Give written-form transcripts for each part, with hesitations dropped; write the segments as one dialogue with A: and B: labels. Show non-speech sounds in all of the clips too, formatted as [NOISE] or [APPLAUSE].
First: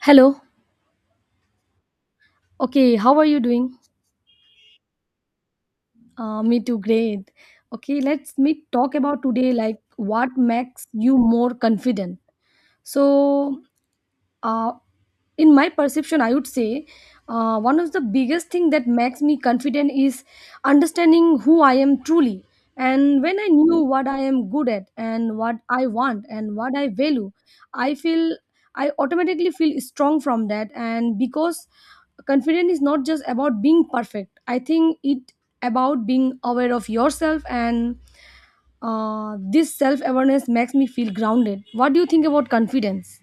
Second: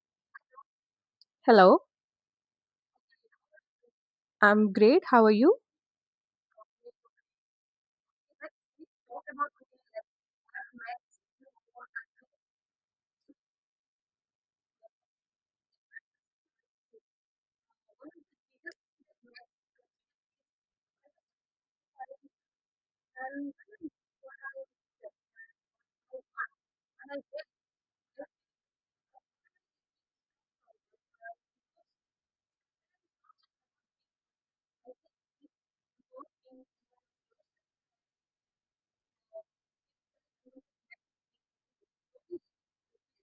A: Hello.
B: Hello,
A: Okay, how are you doing?
B: I'm great. How are you?
A: Me too, great. Okay, let's meet talk about today like what makes you more confident. So, uh, in my perception I would say one of the biggest thing that makes me confident is understanding who I am truly, and when I knew what I am good at and what I want and what I value I feel, I automatically feel strong from that. And because confidence is not just about being perfect, I think it about being aware of yourself. And this self awareness makes me feel grounded. What do you think about confidence?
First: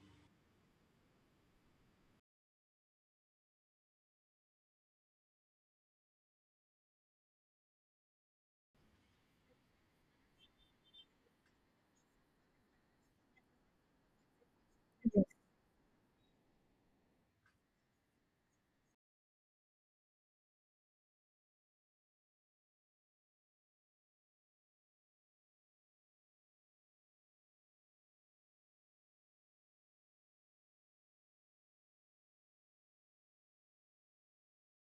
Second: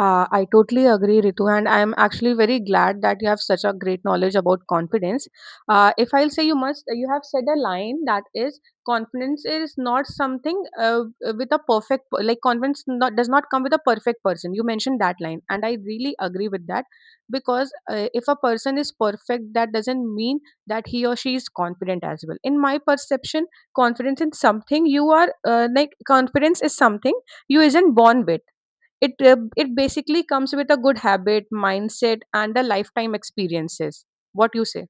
B: I totally agree, Ritu, and I'm actually very glad that you have such a great knowledge about confidence. If I'll say you must, you have said a line that is confidence is not something with a perfect, like confidence not, does not come with a perfect person. You mentioned that line, and I really agree with that because if a person is perfect, that doesn't mean that he or she is confident as well. In my perception, confidence is something you are like confidence is something you isn't born with it it basically comes with a good habit, mindset, and a lifetime experiences. What you say?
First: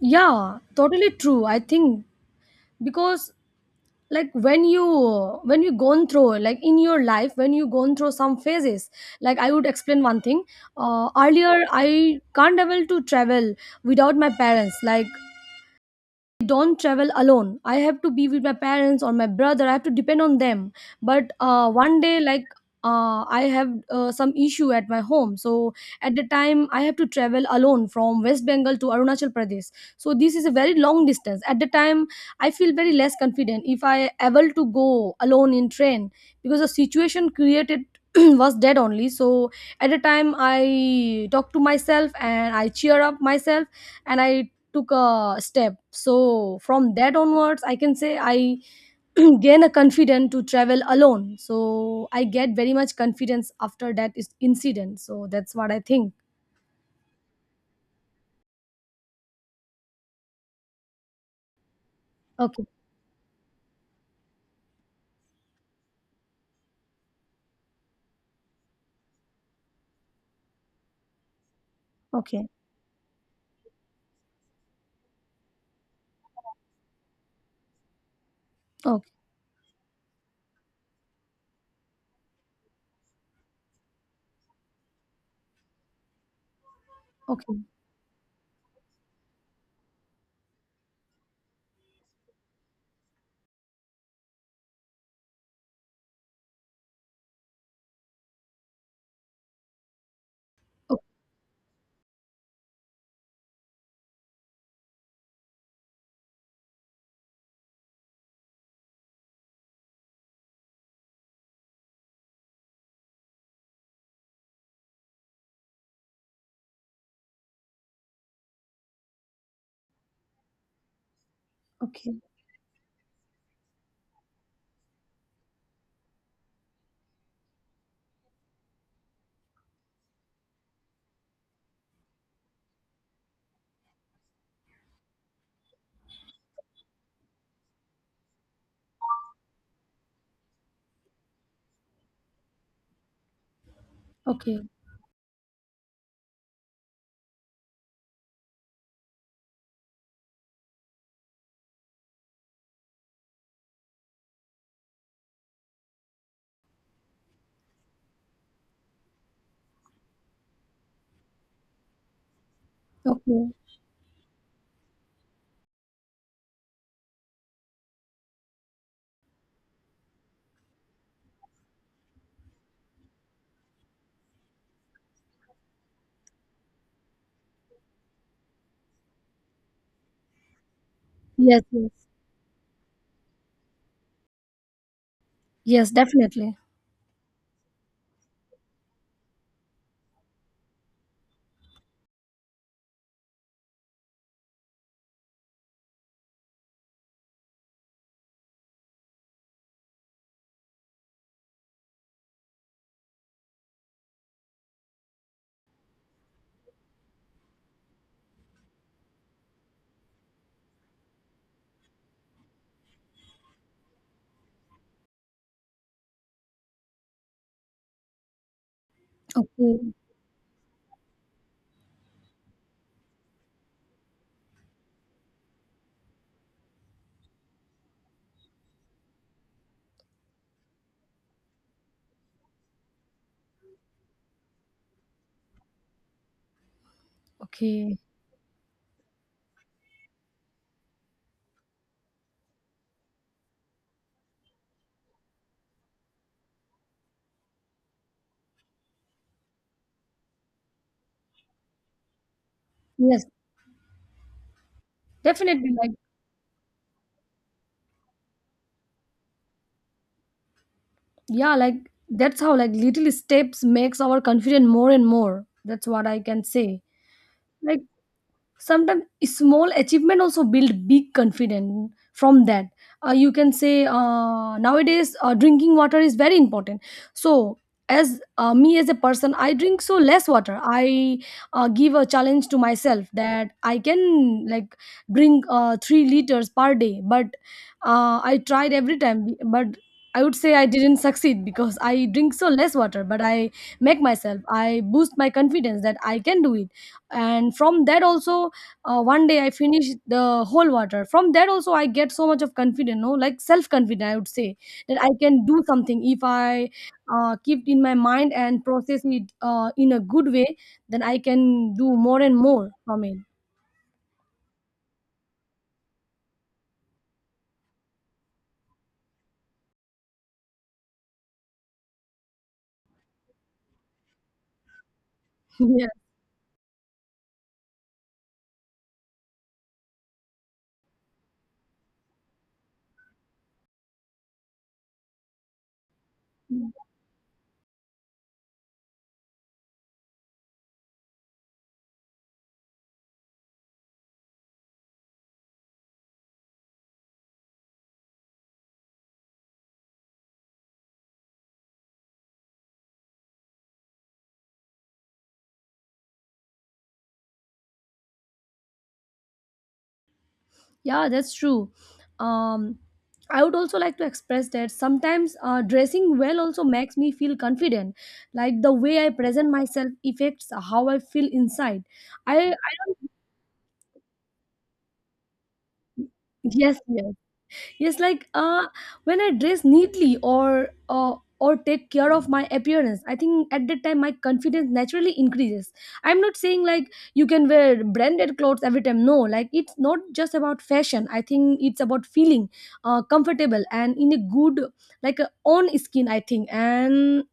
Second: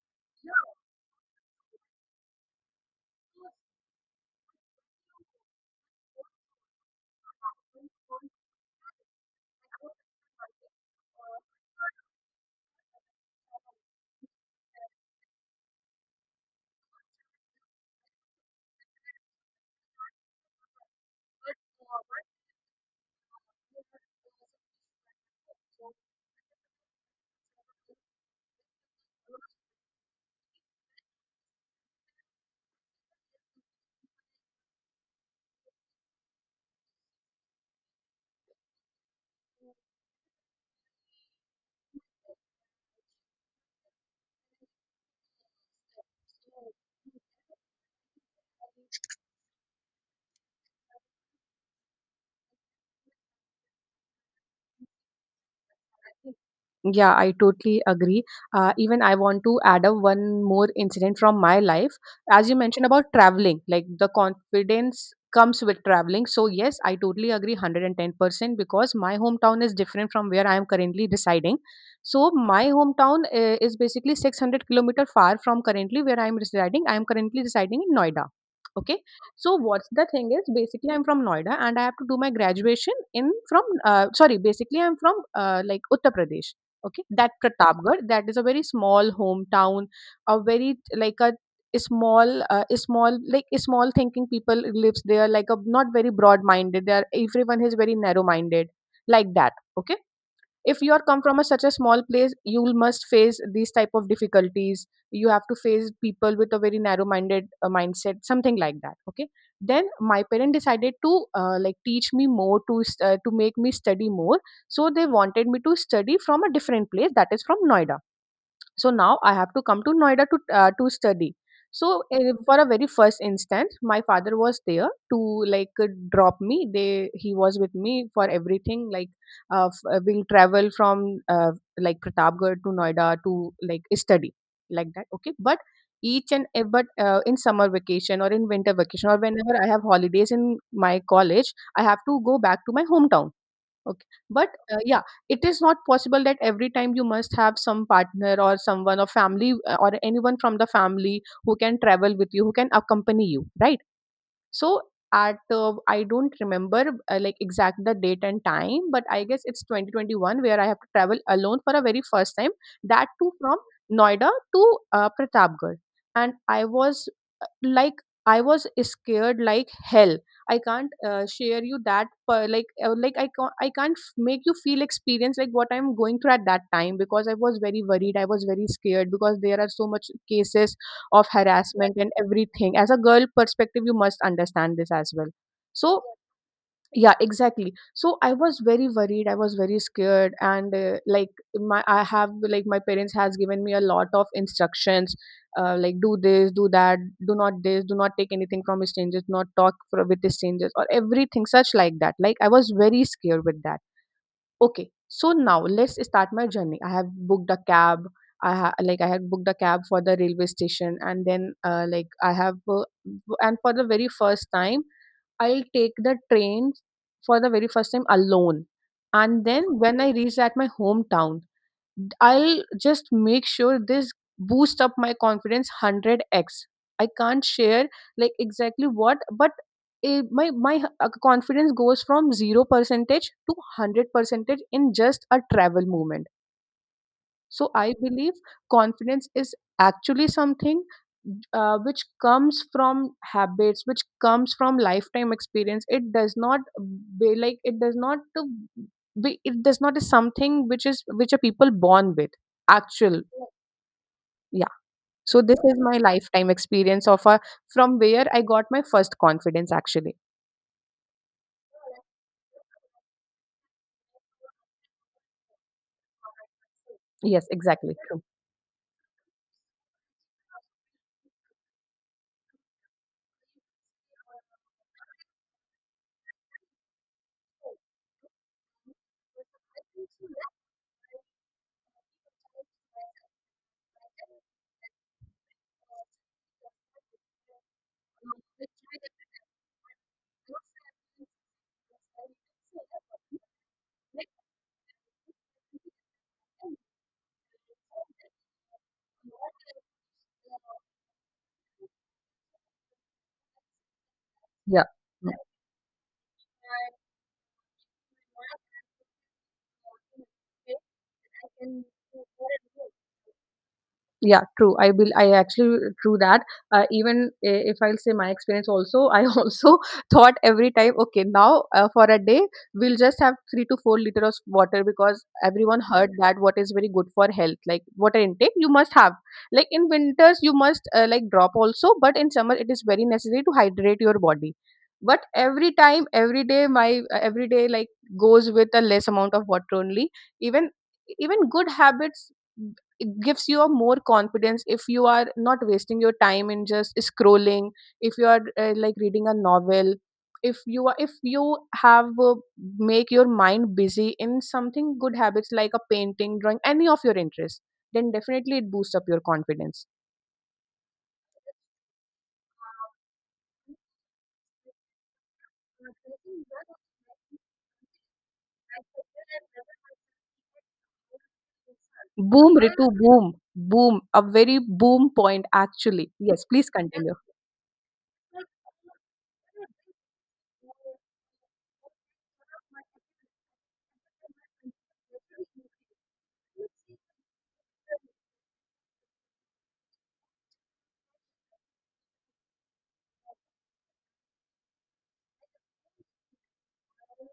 A: Yeah, totally true. I think, because like when you gone through, like in your life when you gone through some phases, like I would explain one thing. Earlier I can't able to travel without my parents, like don't travel alone, I have to be with my parents or my brother, I have to depend on them. But one day, like I have some issue at my home, so at the time I have to travel alone from West Bengal to Arunachal Pradesh. So this is a very long distance. At the time I feel very less confident if I able to go alone in train, because the situation created [CLEARS THROAT] was dead only. So at the time I talk to myself and I cheer up myself, and I took a step. So from that onwards I can say I [CLEARS THROAT] gain a confidence to travel alone. So I get very much confidence after that is incident. So that's what I think.
B: Yeah, I totally agree. Even I want to add up one more incident from my life. As you
A: Okay.
B: mentioned about traveling, like the confidence comes with traveling. So, yes, I totally agree 110% because my hometown is different from where I am currently residing. So,
A: Okay.
B: my hometown is basically 600-kilometer far from currently where I am residing. I am currently residing in Noida. Okay.
A: Okay.
B: So, what's the thing is basically I'm from Noida and I have to do my graduation in from, sorry, basically I'm from like Uttar Pradesh. Okay, that
A: Okay.
B: Pratapgarh, that is a very small hometown, a very like a small like a small thinking people lives there, like a not very broad minded. They are everyone is very narrow minded, like that. Okay, if you
A: o-
B: are come from a, such a small place you will must face these type of difficulties you have to face people with a very narrow minded mindset something like that okay then my parent decided to like teach me more to to make me study more so they wanted me to study from a different place that is from Noida. So now I have to come to Noida to study. So
A: okay.
B: for a very first instance, my father was there to like drop me. They he was with me for everything. Like we'll travel from uh, like Pratapgarh to Noida to like study like that. Okay, but but in summer vacation or in winter vacation or whenever I have holidays in my college, I have to go back to my hometown. Okay. But
A: Okay.
B: yeah, it is not possible that every time you must have some partner or someone or family or anyone from the family who can travel with you, who can accompany you, right? So at I don't remember like exact the date and time, but I guess it's 2021 where I have to travel alone for a very first time. That too
A: Okay.
B: from Noida to Pratapgarh, and I was like I was scared like hell. I can't share you that per, like I can't make you feel experience like what I'm going through at that time because I was very worried. I was very scared because there are so much cases of
A: Yes, yes.
B: harassment and everything as a girl perspective you must understand this as well
A: Yes,
B: so
A: definitely.
B: yeah exactly so I was very worried I was very scared and like my I have like my parents has given me a lot of instructions like do this do that do not this do not take anything from strangers not talk for, with strangers or everything such like that like I was very scared with that. Okay, so now let's start my journey. I have booked a cab. I ha- like I had booked a cab for the railway station, and then like I have and for the very first time, I'll take the train for the very first time alone. And then
A: Okay.
B: when I reach at my hometown, I'll just make sure this boost up my confidence 100x. I can't share like exactly what, but my confidence goes from zero percentage to 100 percentage in just a travel moment. So I
A: Okay.
B: believe confidence is actually something which comes from habits, which comes from lifetime experience. It does not be like it does not to be. It does not is something which is which are people born with. Actual,
A: Yes,
B: yeah. So this
A: definitely.
B: is
A: Like,
B: my lifetime experience of a from where I got my first confidence actually.
A: yeah, like that's how, like little steps makes our confidence more and more. That's what I can say.
B: Yes,
A: Like,
B: exactly. True.
A: sometimes small achievement also build big confidence from that. You can say, nowadays drinking water is very important. So as me as a person, I drink so less water. I give a challenge to myself that I can, like, drink 3 liters per day. But I tried every time, but I would say I didn't [LAUGHS] succeed because I drink so less water. But I make myself, I boost my confidence that I can do it. And from that also, one day I finish the whole water. From there also I get so much of confidence, no, like self confident I would say,
B: Yeah.
A: that I can do something if I keep in my mind and process it in a good way, then I can
B: And
A: do more and more from it.
B: yeah, true. I will. I actually true that. Even if I'll say my experience also, I [LAUGHS] also thought every time, okay, now for a day we'll just have 3 to 4 liter of water because everyone
A: [LAUGHS] Yeah.
B: heard that what is very good for health, like water intake, you must have. Like in winters, you must like drop also, but in summer it is very necessary to hydrate your body. But every time, every day, my every day like goes with a less amount of water only. Even even good habits it gives you a more confidence if you are not wasting your time in just scrolling if you are like reading a novel if you are if you have make your mind busy in something good habits like a painting drawing any of your interests then definitely it boosts up your confidence.
A: Yeah, that's true. um I would also like to express that sometimes dressing well also makes me feel confident. Like the way I present myself affects how I feel inside. I
B: Boom, Ritu, boom. Boom a very boom point actually, yes please
A: yes, yes.
B: continue.
A: Yes, like when I dress neatly or take care of my appearance, I think at that time my confidence naturally increases. I'm not saying like you can wear branded clothes every time. No, like it's not just about fashion. I think it's about feeling comfortable and in a good, like on skin. I think, and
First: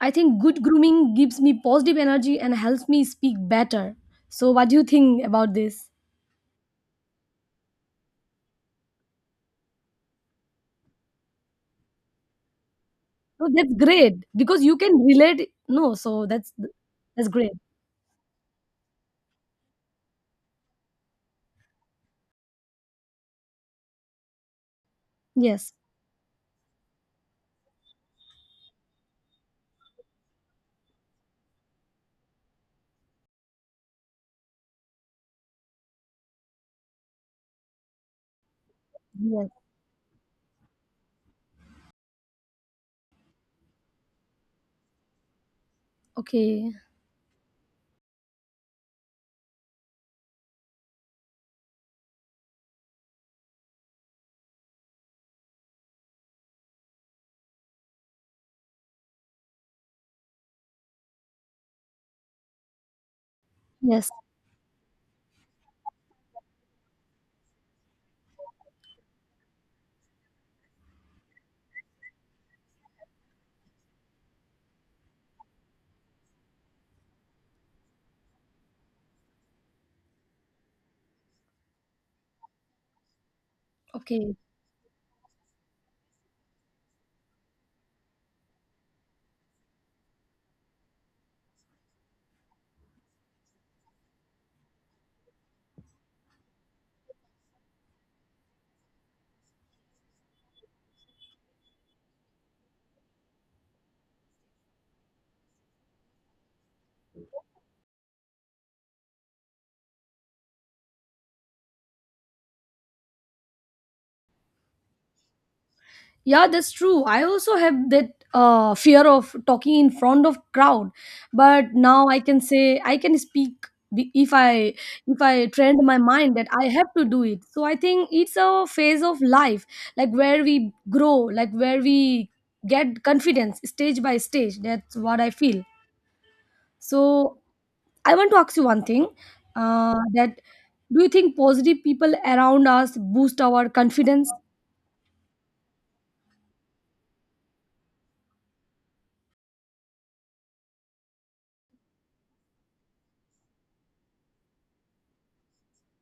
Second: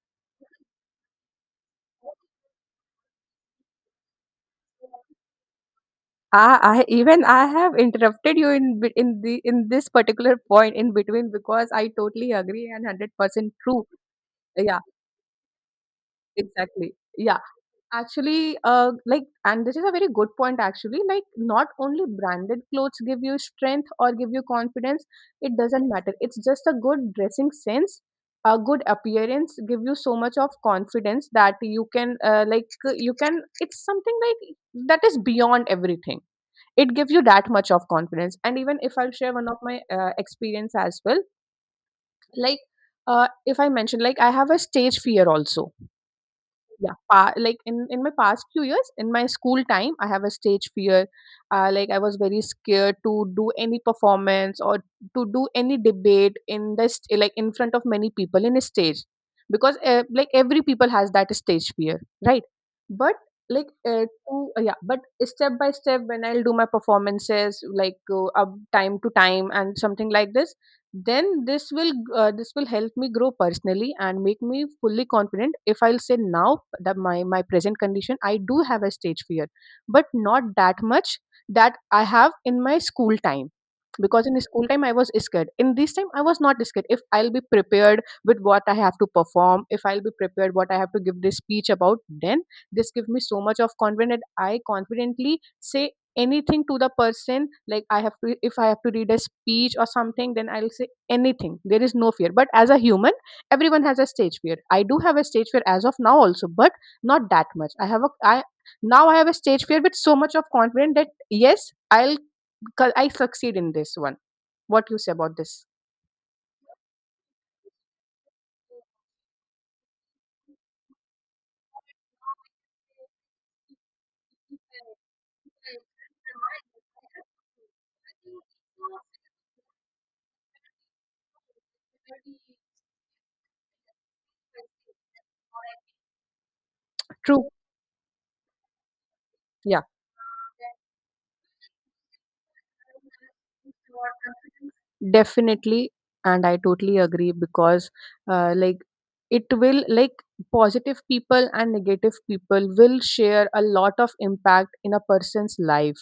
A: I think good grooming gives me positive energy and helps me speak better. So, what do you think about this?
B: I even I have interrupted you in be- in the in this particular point in between because I totally agree and hundred
A: No,
B: percent
A: that's
B: true.
A: great because you
B: Yeah,
A: can relate. No, so
B: exactly.
A: that's
B: Yeah,
A: great.
B: actually, like, and this is a very good point, actually. Like, not only branded clothes give you strength or give you confidence, it
A: Yes.
B: doesn't matter. It's just a good dressing sense, a good appearance give you so much of confidence that you can, like, you can, it's something like that is beyond everything. It gives you that much of confidence. And even if I'll share one
A: Yes.
B: of my experience as well, like, if I mention, like, I have a stage fear also.
A: Okay.
B: Yeah, pa like, in my past few years, in my school time, I have a stage fear. Like, I was very scared to do any performance or to do any debate in the like in front of many people in a stage, because like every people has that stage fear, right? But like
A: Yes.
B: to yeah, but step by step, when I'll do my performances, like up time to time and something like this then this will help me grow personally and make me fully confident if I'll say now that my present condition I do have a stage fear but not that much that I have in my school time because
A: Okay.
B: in school time I was scared in this time I was not scared if I'll be prepared with what I have to perform if I'll be prepared what I have to give this speech about then this gives me so much of confidence that I confidently say anything to the person like I have to if I have to read a speech or something then I'll say anything there is no fear but as a human everyone has a stage fear I do have a stage fear as of now also but not that much I have a I now I have a stage fear with so much of confidence that yes I'll I succeed in this one. What you say about this?
A: Yeah, that's true. I also have that fear of talking in front of crowd, but now I can say I can speak if I, if I trained my mind that I have to do it. So I think it's a phase of life, like where we grow, like where we get confidence stage by stage. That's what I feel. So
B: True,
A: I want to ask you one thing,
B: yeah.
A: that do you think positive people around us boost our confidence?
B: Definitely, and I totally agree because, like, it will like positive people and negative people will share a lot of impact in a person's life.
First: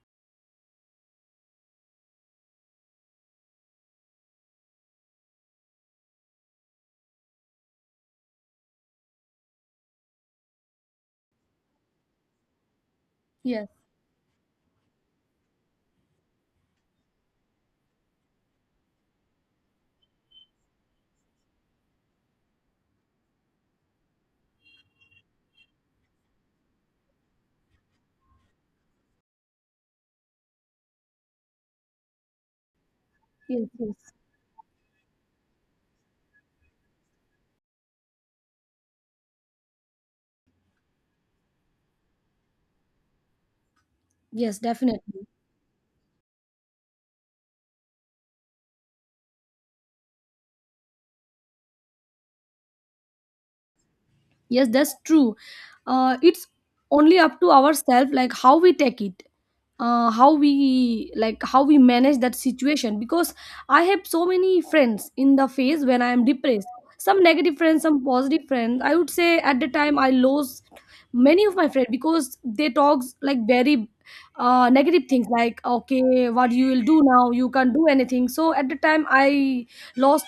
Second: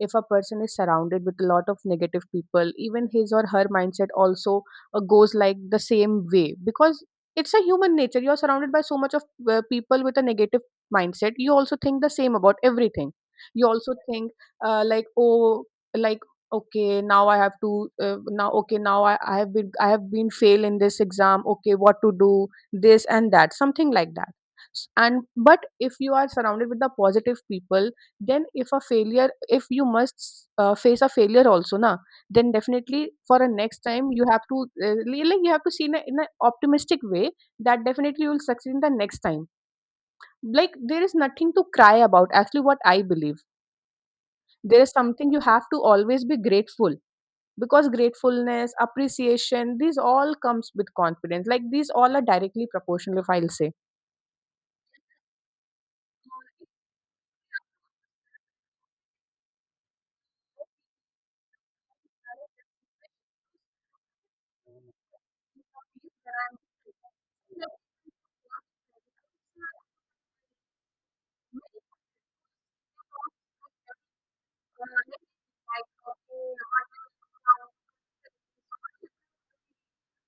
B: If a person is surrounded with a lot of negative people, even his or her mindset also goes like the same way because it's a human nature. You're surrounded by so much of people with a negative mindset. You also think the same about everything. You
A: Yes,
B: also think like, oh, like okay now I have to now okay now I have been fail in this exam okay what to do this and that something like that. And but if you are surrounded with the positive people then if a failure if you must face a failure also na then definitely for a
A: yes,
B: next time
A: yes.
B: you have to like you have to see in a, in an optimistic way that definitely you will succeed in the next time like there is nothing to cry about actually what I believe
A: Yes,
B: there is
A: definitely.
B: something you have to always be grateful because gratefulness appreciation these all comes with confidence like these all are directly proportional if I'll say.
A: Yes, that's true. It's only up to ourselves, like how we take it, how we, like how we manage that situation. Because I have so many friends in the phase when I am depressed. Some negative friends, some positive friends. I would say at the time I lost many of my friends because they talks like very negative things, like okay, what you will do now? You can't do anything. So at the time I lost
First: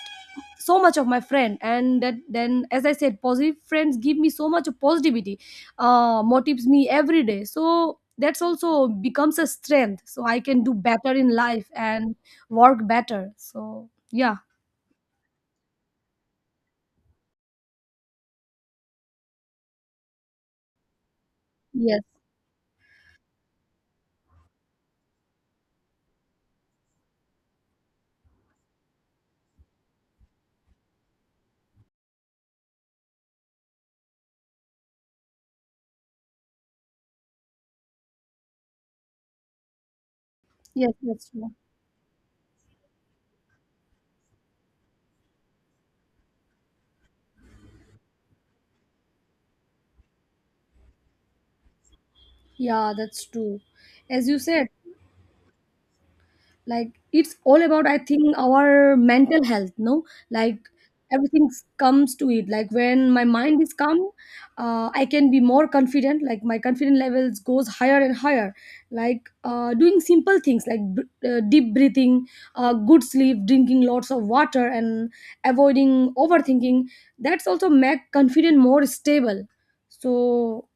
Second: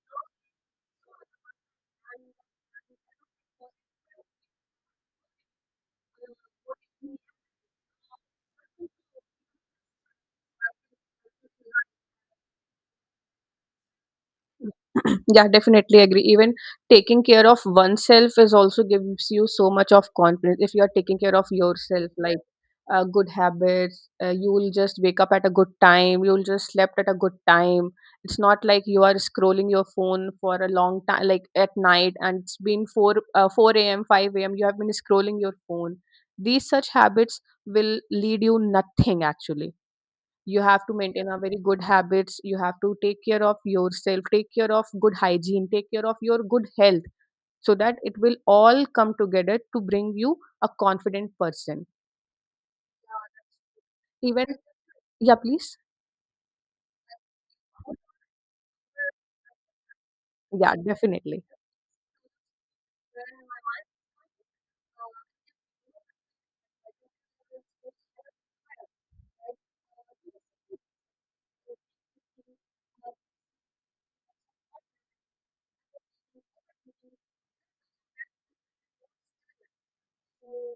A: so much of my friend. And that then, as I said, positive friends give me so much of positivity, motivates me every day, so that's also becomes a strength so I can do better in life and work better. So yeah.
B: [CLEARS THROAT] Yeah, definitely agree. Even taking care of oneself is also gives you so much of confidence. If you are taking care of
A: Yes,
B: yourself, like good habits, you will just wake up at a good time. You will just slept at a good time. It's not like you are scrolling your phone for a long time, like at night, and it's been four a.m. five a.m. You have been scrolling your phone. These such habits will lead you nothing actually you have
A: yes,
B: to
A: that's
B: maintain a
A: true.
B: very good habits you have to take care of yourself take care of good hygiene take care of your good health so that it will all come together to bring you a confident person.
A: Yeah, that's true. As you
B: Even,
A: said,
B: yeah please.
A: like it's all about, I think, our mental health, no, like
B: Yeah definitely.
A: everything comes to it. Like when my mind is calm, I can be more confident, like my confidence levels goes higher and higher. Like doing simple things like deep breathing, good sleep, drinking lots of water, and avoiding overthinking, that's also make confident more stable. So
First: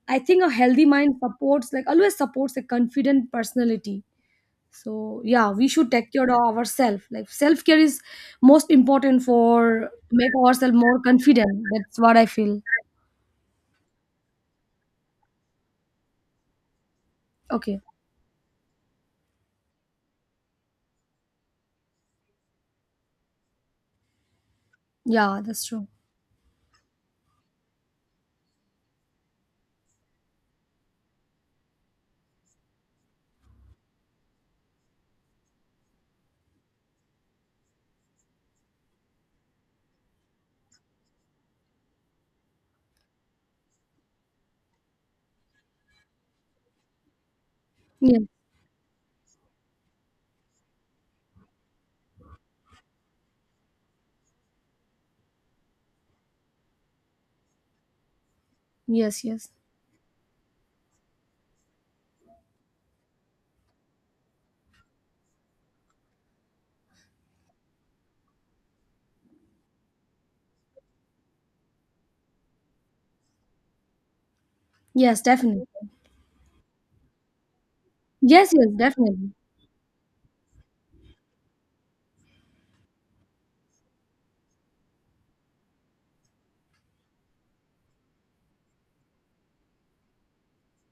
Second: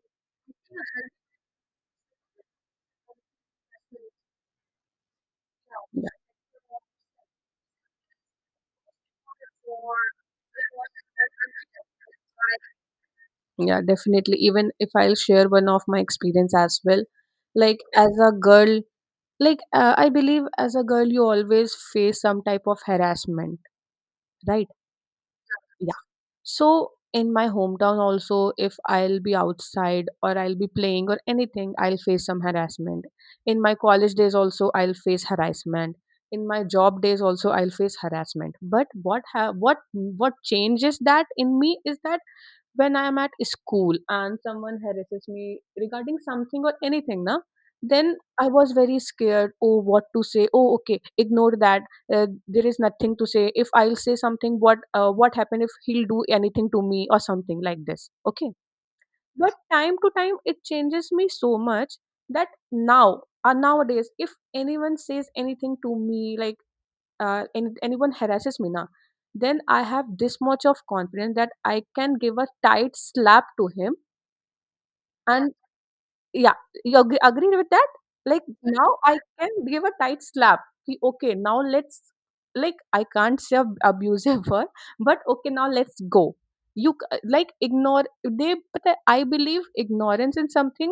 A: I think a healthy mind supports, like always supports, a confident personality. So yeah, we should
B: Yeah,
A: take care of ourselves. Like self-care is most important for make ourselves more confident. That's what I feel.
B: yeah definitely even if I'll share one of my experience as well like
A: Okay.
B: as a girl like I believe as a girl you always face some type of harassment,
A: Yeah, that's true.
B: right? So in my hometown also, if I'll be outside or I'll be playing or anything, I'll face some harassment. In my college days also, I'll face harassment. In my job days also, I'll face harassment. But what ha- what changes that in me is that when I'm at school and someone harasses me regarding something or anything, na, then
A: Yes,
B: I was very scared. Oh, what to say? Oh, okay, ignore that. There is nothing to say. If I'll say something, what happened if he'll do anything to me or something like this? Okay,
A: yes. Yes,
B: but time to time it changes me so much that now nowadays if anyone says anything to me like anyone harasses me na, then I have this much of confidence that I can give a tight slap to him.
A: yes,
B: Yeah. And
A: definitely.
B: yeah, you agree with that. Like
A: Yes, yes,
B: right, now I
A: definitely.
B: can give a tight slap. Ki, okay now let's like I can't say abusive word but okay now let's go you like ignore they but I believe ignorance in something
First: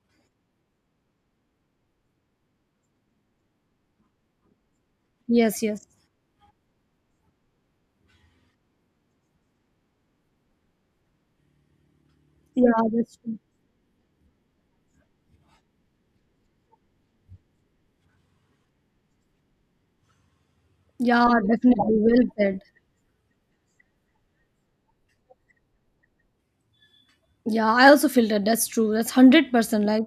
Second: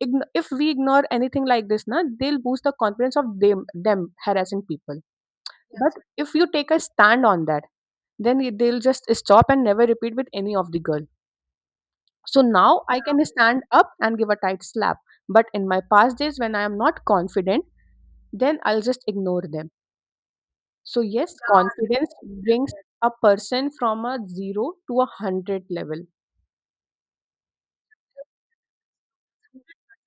B: if we ignore anything like this na they'll boost the confidence of them them harassing people
A: Yes, yes.
B: but if you take a stand on that, then they'll just stop and never repeat with any of the girl. So
A: Yeah,
B: now I
A: that's
B: can
A: true.
B: stand up and give a tight slap. But in my past days, when I am not confident, then I'll just ignore them. So
A: Yeah,
B: yes,
A: definitely,
B: confidence
A: well said.
B: brings a person from a zero to a hundred level.
A: Yeah, I also feel that that's true. That's 100%. Like,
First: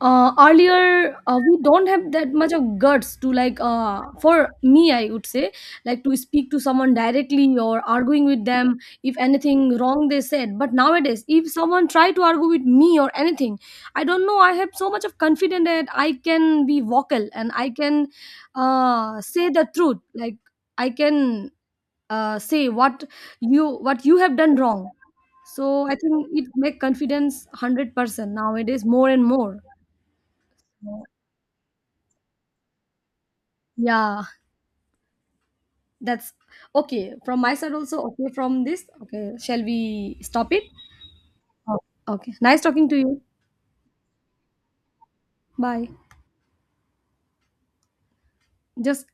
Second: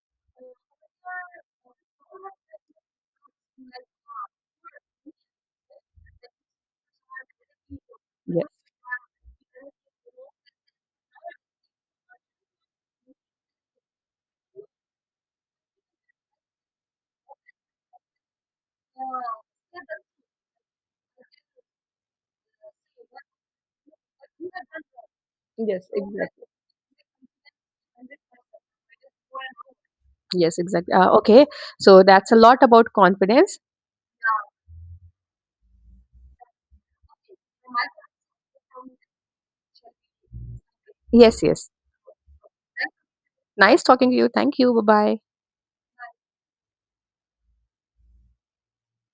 A: earlier, we don't have that much of guts to, like, for me, I would say, like, to speak to someone directly or arguing with
B: Yes.
A: them if anything wrong they said. But nowadays, if someone try to argue with me or anything, I don't know, I have so much of confidence that I can be vocal, and I can say the truth. Like, I can say what you have done wrong. So
B: Yes,
A: I think
B: exactly.
A: it make confidence 100% nowadays more and more.
B: Yes, exactly. Okay. So that's a lot about confidence.
A: Yeah, that's okay from my side also. Okay, from this, okay, shall we stop it?
B: Yes, yes.
A: Oh, okay, nice talking to you.
B: Nice talking to you. Thank you. Bye bye.
A: Bye. Just